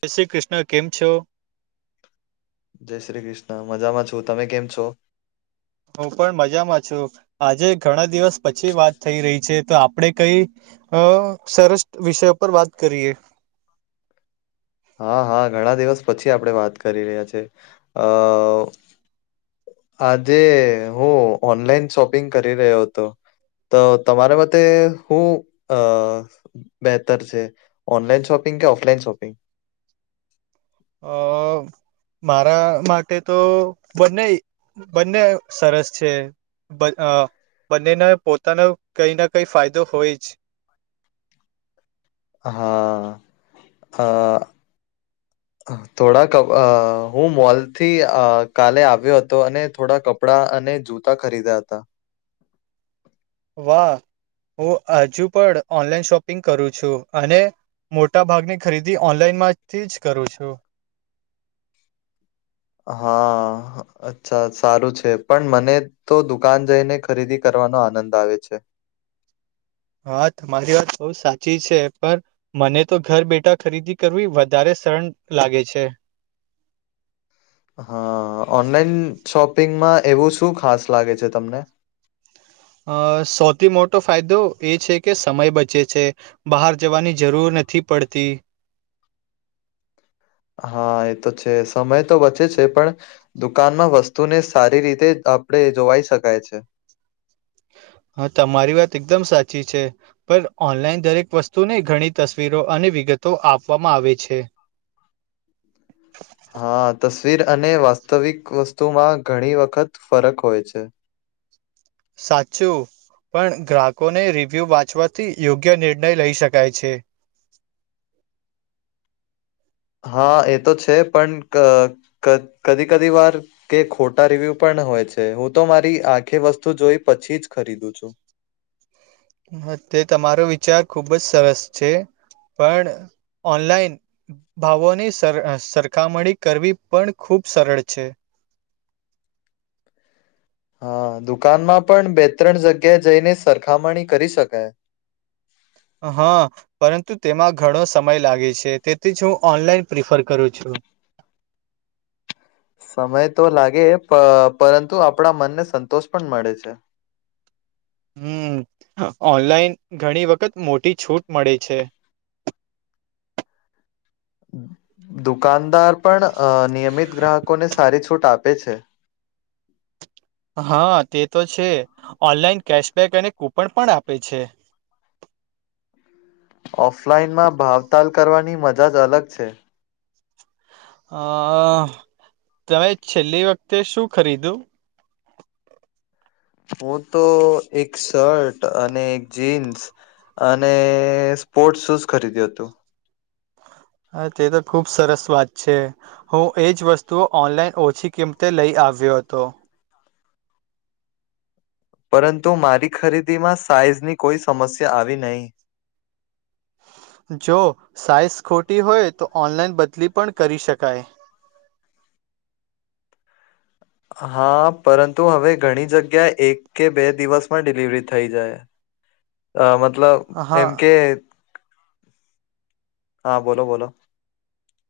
જય શ્રી કૃષ્ણ કેમ છો જય શ્રી કૃષ્ણ મજામાં છું તમે કેમ છો હું પણ મજામાં છું આજે ઘણા દિવસ પછી વાત થઈ રહી છે તો આપડે કઈ અ સરસ વિષયો પર વાત કરીએ હા હા ઘણા દિવસ પછી આપણે વાત કરી રહ્યા છે અ આજે હું ઓનલાઈન શોપિંગ કરી રહ્યો હતો તો તમારા માટેતો હું અ બેહેતર છે ઓનલાઈન શોપિંગ કે ઓફલાઈન શોપિંગ અ મારા માટે તો બંને બંને સરસ છે. બંનેને પોતાનો કઈ ના કઈ ફાયદો હોય જ હા, હા. થોડાક અવ અહ હું મોલ થી અહ કાલે આવ્યો હતો અને થોડા કપ પડા અને જૂતા ખરીદ્યા તા. વાહ! હું હજુ પણ ઓનલાઈન શોપિંગ કરું છું. અને મોટા ભાગની ખરીદી ઓનલાઈન માંથી જ કરું છું. હા. અચ્છા સારું છે. પન મને તો દુકાન જઈને ખરીદી કરવાનો આનંદ આવે છે. હા તમારી વાત બહું સાચી છે પણ મને તો ઘર બેઠા ખરીદી કરવી વધારે સરન લાગે છે. હા. ઓનલાઈન શોપિંગમાં એવું શું ખાસ લાગે છે તમને? અહ સૌથી મોટો ફાયદો એ છે કે સમય બચે છે. બહાર જવાની જરૂર નથી પડતી. હા એ તો છે. સમય તો બચે છે પણ દુકાનમાં વસ્તુને સારી રીતે આપડે જોવાઈ શકાય છે. હા તમારી વાત એકદમ સાચી છે. પર ઓનલાઈન દરેક વસ્તુને ઘણી તસવીરો અને વિગતો આપવામાં આવે છે. હા. તસવીર અને વાસ્તવિક વસ્તુમાં ઘણી વખત ફરક હોય છે. સાચું. પણ ગ્રાહકોને રિવ્યુ વાંચવાથી યોગ્ય નિર્ણય લઈ શકાય છે. હા એ તો છે. પણ ક-ક કદી-કદી વાર કે ખોટા રિવ્યુ પણ હોય છે. હું તો મારી આંખે વસ્તુ જોઈ પછી જ ખરીદું છું. તે તમારો વિચાર ખુબ જ સરસ છે. પણ ઓનલાઈન ભાવોની સર સરખામણી કરવી પણ ખુબ સરળ છે. હા. દુકાનમાં પણ બે ત્રણ જગ્યા જઈને સરખામણી કરી શકાય. હા. પરંતુ તેમાં ઘણો સમય લાગે છે. તેથી જ હું ઓનલાઈન પ્રિફર કરું છું. સમય તો લાગે પર પરંતુ આપણા મનને સંતોષ પણ મળે છે. હમ્મ. ઓનલાઈન ઘણી વખત મોટી છૂટ મળે છે. દુકાનદાર પણ અહ નિયમિત ગ્રાહકોને સારી છૂટ આપે છે. હા તે તો છે. ઓનલાઈન કેશબેક અને કૂપન પણ આપે છે. ઓફલાઈનમાં ભાવતાલ કરવાની મજા જ અલગ છે. અહ તમે છેલ્લી વખતે શું ખરીદ્યું? હું તો એક શર્ટ અને એક જીન્સ અને સ્પોર્ટ શૂઝ ખરીદ્યું હતું. હા તે તો ખુબ સરસ વાત છે. હું એ જ વસ્તુઓ ઓનલાઈન ઓછી કિંમતે લઈ આવ્યો હતો. પરંતુ મારી ખરીદી માં સાઈઝ ની કોઈ સમસ્યા આવી નહીં. જો સાઈઝ ખોટી હોય તો ઓનલાઈન બદલી પણ કરી શકાય. હા પરંતુ હવે ઘણી જગ્યા એક કે બે દિવસમાં ડિલિવરી થઈ જાય. અહ મતલબ હા એમ કે, હા બોલો-બોલો.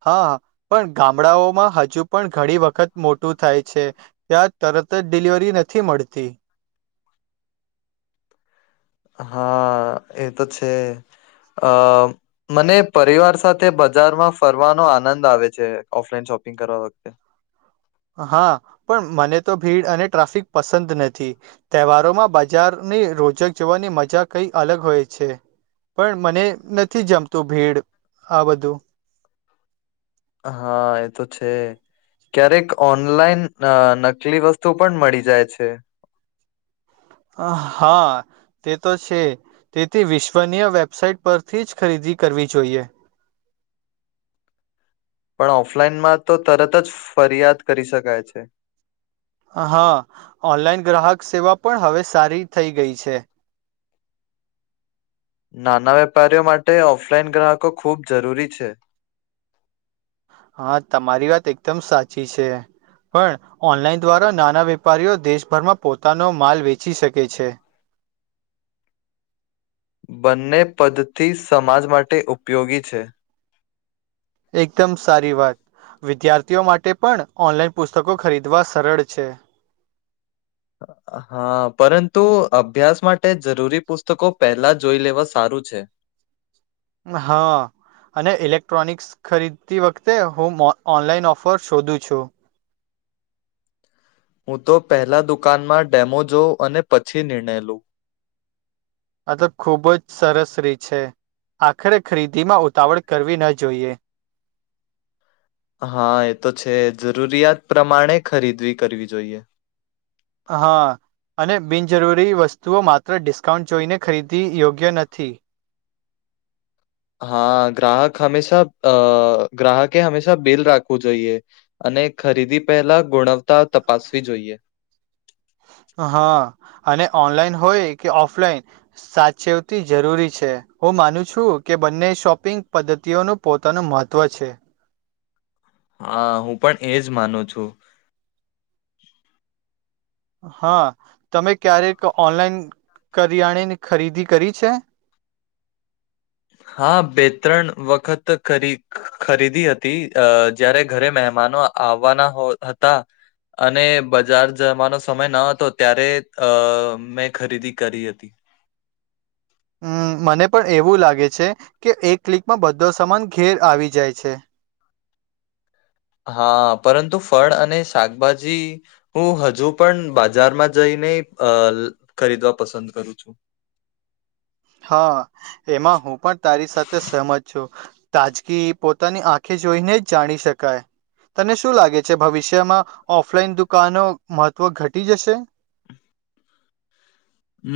હા. પણ ગામડાઓમાં હજુ પણ ઘણી વખત મોટું થાય છે. ત્યાં તરત જ ડિલિવરી નથી મળતી. હા એ તો છે. અહ મને પરિવાર સાથે બજારમાં ફરવાનો આનંદ આવે છે, ઓફલાઈન શોપિંગ કરવા વખતે. હા. પણ મને તો ભીડ અને ટ્રાફિક પસંદ નથી. તહેવારોમાં બજારની રોજક જોવાની મજા કંઈ અલગ હોય છે. પણ મને નથી જમતું ભીડ, આ બધું. હા, એ તો છે. ક્યારેક ઓનલાઈન અ નકલી વસ્તુ પણ મળી જાય છે. અ, હા. તે તો છે. તેથી વિશ્વનીય વેબસાઈટ પરથી જ ખરીદી કરવી જોઈએ. પણ ઓફલાઈનમાં તો તરત જ ફરિયાદ કરી શકાય છે. હા, ઓનલાઈન ગ્રાહક સેવા પણ હવે સારી, થઈ ગઈ છે. નાના વેપારીઓ માટે ઓફલાઈન ગ્રાહકો ખૂબ જરૂરી છે. હા, તમારી વાત એકદમ સાચી છે. પણ, ઓનલાઈન દ્વારા નાના વેપારીઓ દેશભરમાં પોતાનો માલ વેચી શકે છે. બંને પદ્ધતી સમાજ માટે ઉપયોગી છે. એકદમ સારી વાત. વિદ્યાર્થીઓ માટે પણ, ઓનલાઈન પુસ્તકો ખરીદવા સરળ છે. [unintelligible] હા, પરંતુ અભ્યાસ માટે જરૂરી પુસ્તકો પહેલા જોઈ લેવા સારું છે. હા. અને ઇલેક્ટ્રોનિક્સ ખરીદતી વખતે, હું મો ઓનલાઈન ઓફર શોધું છું. હું તો પહેલા દુકાનમાં ડેમો જોઉં, અને પછી નિર્ણય લઉ. આ તો ખુબ જ સરસ રીત છે, આખરે ખરીદીમાં ઉતાવળ કરવી ન જોઈએ. હા એ તો છે. જરૂરિયાત પ્રમાણે ખરીદવી કરવી જોઈએ હા. અને બિનજરૂરી વસ્તુઓ, માત્ર ડિસ્કાઉન્ટ જોઈને ખરીદવી, યોગ્ય નથી. હા ગ્રાહક હંમેશા, અ ગ્રાહકે હંમેશા બિલ રાખવું જોઈએ. અને ખરીદી પહેલા ગુણવતા તપાસવી જોઈએ. હા, અને ઓનલાઈન હોય કે ઓફલાઈન સાચેવતી જરૂરી છે. હું માનું છું કે બંને શોપિંગ પદ્ધતિઓનો પોતાનું મહત્ત્વ છે. હા, હું પણ એજ માનું છું. હા તમે ક્યારેક ઓનલાઈન કરિયાણેની ખરીદી કરી છે? હા, બે ત્રણ વખત કરી ખરીદી હતી, અ જયારે ઘરે મહેમાનો આ આવવાના હતા અને બજાર જવાનો સમય ન હતો, ત્યારે અ મેં ખરીદી કરી હતી. હમ્મ મને પણ એવું લાગે છે, કે એક ક્લિકમાં બધો સમાન ઘેર આવી જાય છે. હા, પરંતુ ફળ અને શાકભાજી હું હજુ પણ બાજારમાં જઈને, અ ખરીદવા પસંદ કરું છું. હા, એમાં હું પણ તારી સાથે સેહમત છું. તાજગી પોતાની આંખે જોઈને જ જાણી શકાય. તને શું લાગે છે? ભવિષ્યમાં ઓફલાઈન દુકાનો મહત્વ ઘટી જશે?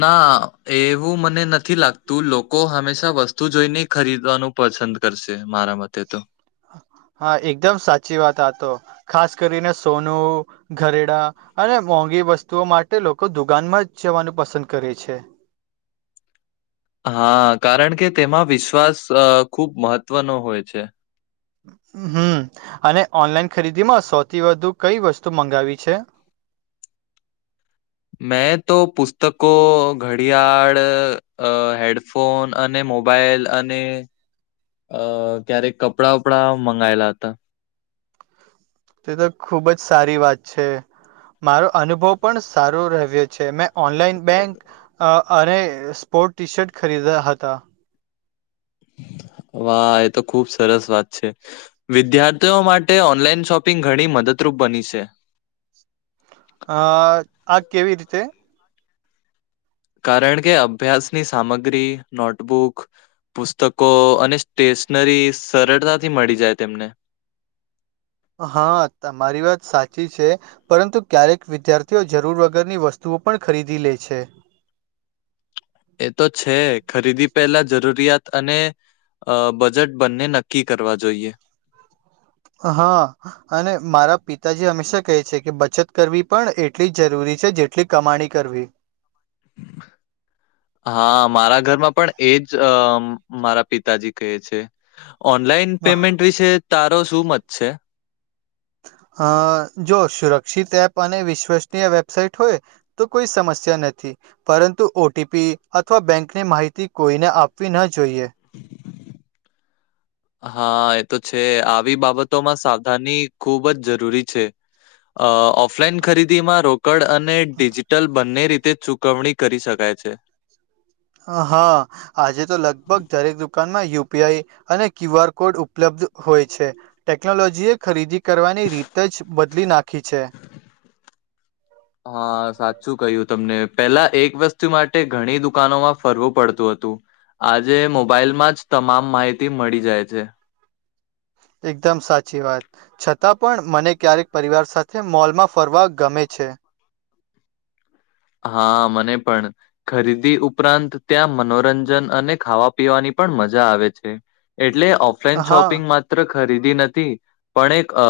ના, એવું મને નથી લાગતું. લોકો હંમેશા વસ્તુ જોઈને ખરીદવાનો પસંદ કરશે, મારા મતે તો. હા, એકદમ સાચી વાત આ તો. ખાસ કરીને સોનું ઘરેડા, અને મોંઘી વસ્તુઓ માટે લોકો દુકાનમાં જ જવાનું પસંદ કરે છે. હા, કારણ કે તેમાં વિશ્વાસ ખૂબ મહત્વનો હોય છે. હમ્મ, અને ઓનલાઈન ખરીદીમાં સૌથી વધુ કઈ વસ્તુ મંગાવી છે. મેં તો પુસ્તકો, ઘડિયાળ અ હેડ ફોન અને મોબાઈલ અને અ ક્યારેક કપડા બપડા મંગાયલા હતા. તે તો ખુબ જ સારી વાત છે. મારો અનુભવ પણ સારો રહવે છે. મેં ઓનલાઈન બેંક અને સ્પોર્ટ ટી શર્ટ ખરીદ્યા હતા. વાહ એ તો ખુબ સરસ વાત છે. વિદ્યાર્થીઓ માટે ઓનલાઈન શોપિંગ ઘણી મદદરૂપ બની છે. અ આ કેવી રીતે? કારણ કે અભ્યાસની સામગ્રી, નોટબુક પુસ્તકો અને સ્ટેશનરી સરળતાથી મળી જાય તેમને. હા, તમારી વાત સાચી છે. પરંતુ ક્યારેક વિદ્યાર્થીઓ જરૂર વગરની વસ્તુઓ પણ ખરીદી લે છે. એ તો છે, ખરીદી પહેલા જરૂરિયાત અને અ બજેટ બંને નક્કી કરવા જોઈએ. હા. અને મારા પિતાજી હંમેશા કહે છે કે બચત કરવી પણ એટલી જરૂરી છે જેટલી કમાણી કરવી. [inaudible] હા, મારા ઘરમાં પણ એ જ મારા પિતાજી કહે છે. ઓનલાઈન પેમેન્ટ વિશે તારો શું મત છે? અ જો સુરક્ષિત એપ અને વિશ્વસનીય વેબસાાઈટ હોય તો કોઈ સમસ્યા નથી. પરંતુ ઓ ટી પી અથવા બેંકની માહિતી કોઈને આપવી ન જોઈએ. હા એ તો છે. આવી બાબતોમાં સાવધાની ખુબ જ જરૂરી છે. અ ઓફલાઈન ખરીદી માં રો રોકડ અને ડિજિટલ બંને રીતે ચુકવણી કરી શકાય છે. અ હા. આજે તો લગભગ દરેક દુકાનમાં યુ પી આઈ અને ક્યુ આર કોડ ઉપલબ્ધ હોય છે. ટેકનોલોજી એ ખરીદી કરવાની રીત જ બદલી નાખી છે. [inaudible] હા સાચું કહ્યું તમને પેલા એક વસ્તુ માટે ઘણી દુકાનોમાં ફરવું પડતું હતું. આજે મોબાઈલમાં જ તમામ માહિતી મળી જાય છે. એકદમ સાચી વાત. છતાં પણ મને ક્યારેક પરિવાર સાથે મોલમાં ફરવા ગમે છે. હા મને પણ ખરીદી ઉપરાંત ત્યાં મનોરંજન અને ખાવા પીવાની પણ મજા આવે છે. એટલે ઓફ ઓફલાઈન હા શોપિંગ માત્ર ખરીદી નથી પણ એક અ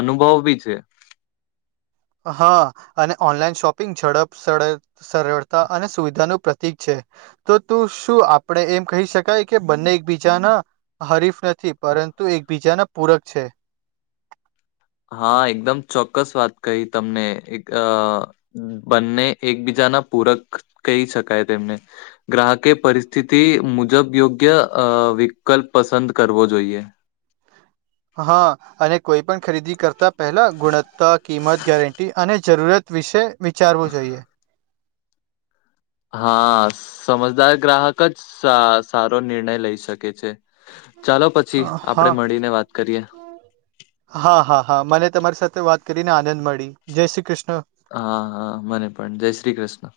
અનુભવ બી છે. હા અને ઓનલાઈન શોપિંગ ઝડપ સડે સરળતા અને સુવિધાનું પ્રતિક છે. તો તું શું આપણેે એમ કહી શકાય કે બંને એક બીજાના હરીફ નથી પરંતુ એકબીજાના પૂરક છે. હા એકદમ ચોક્કસ વાત કહી તમને એક અ બંને એકબીજા ના પૂરક કહી શકાય તેમને ગ્રાહકે પરિસ્થિતિ મુજબ યોગ્ય અ વિકલ્પ પસંદ કરવો જોઈએ. હા. અને કોઈ પણ ખરીદી કરતાં પહેલા ગુણવત્તા, કિંમત, ગેરંટી અને જરૂરત વિશે વિચારવું જોઈએ. હા સમજદાર ગ્રાહક જ સા સારો નિર્ણય લઈ શકે છે. ચાલો પછી હા આપડે હા મળીને વાત કરીએ. હા હા હા મને તમારી સાથે વાત કરીને આનંદ મળી જય શ્રી કૃષ્ણ. હા મને પણ જય શ્રી કૃષ્ણ.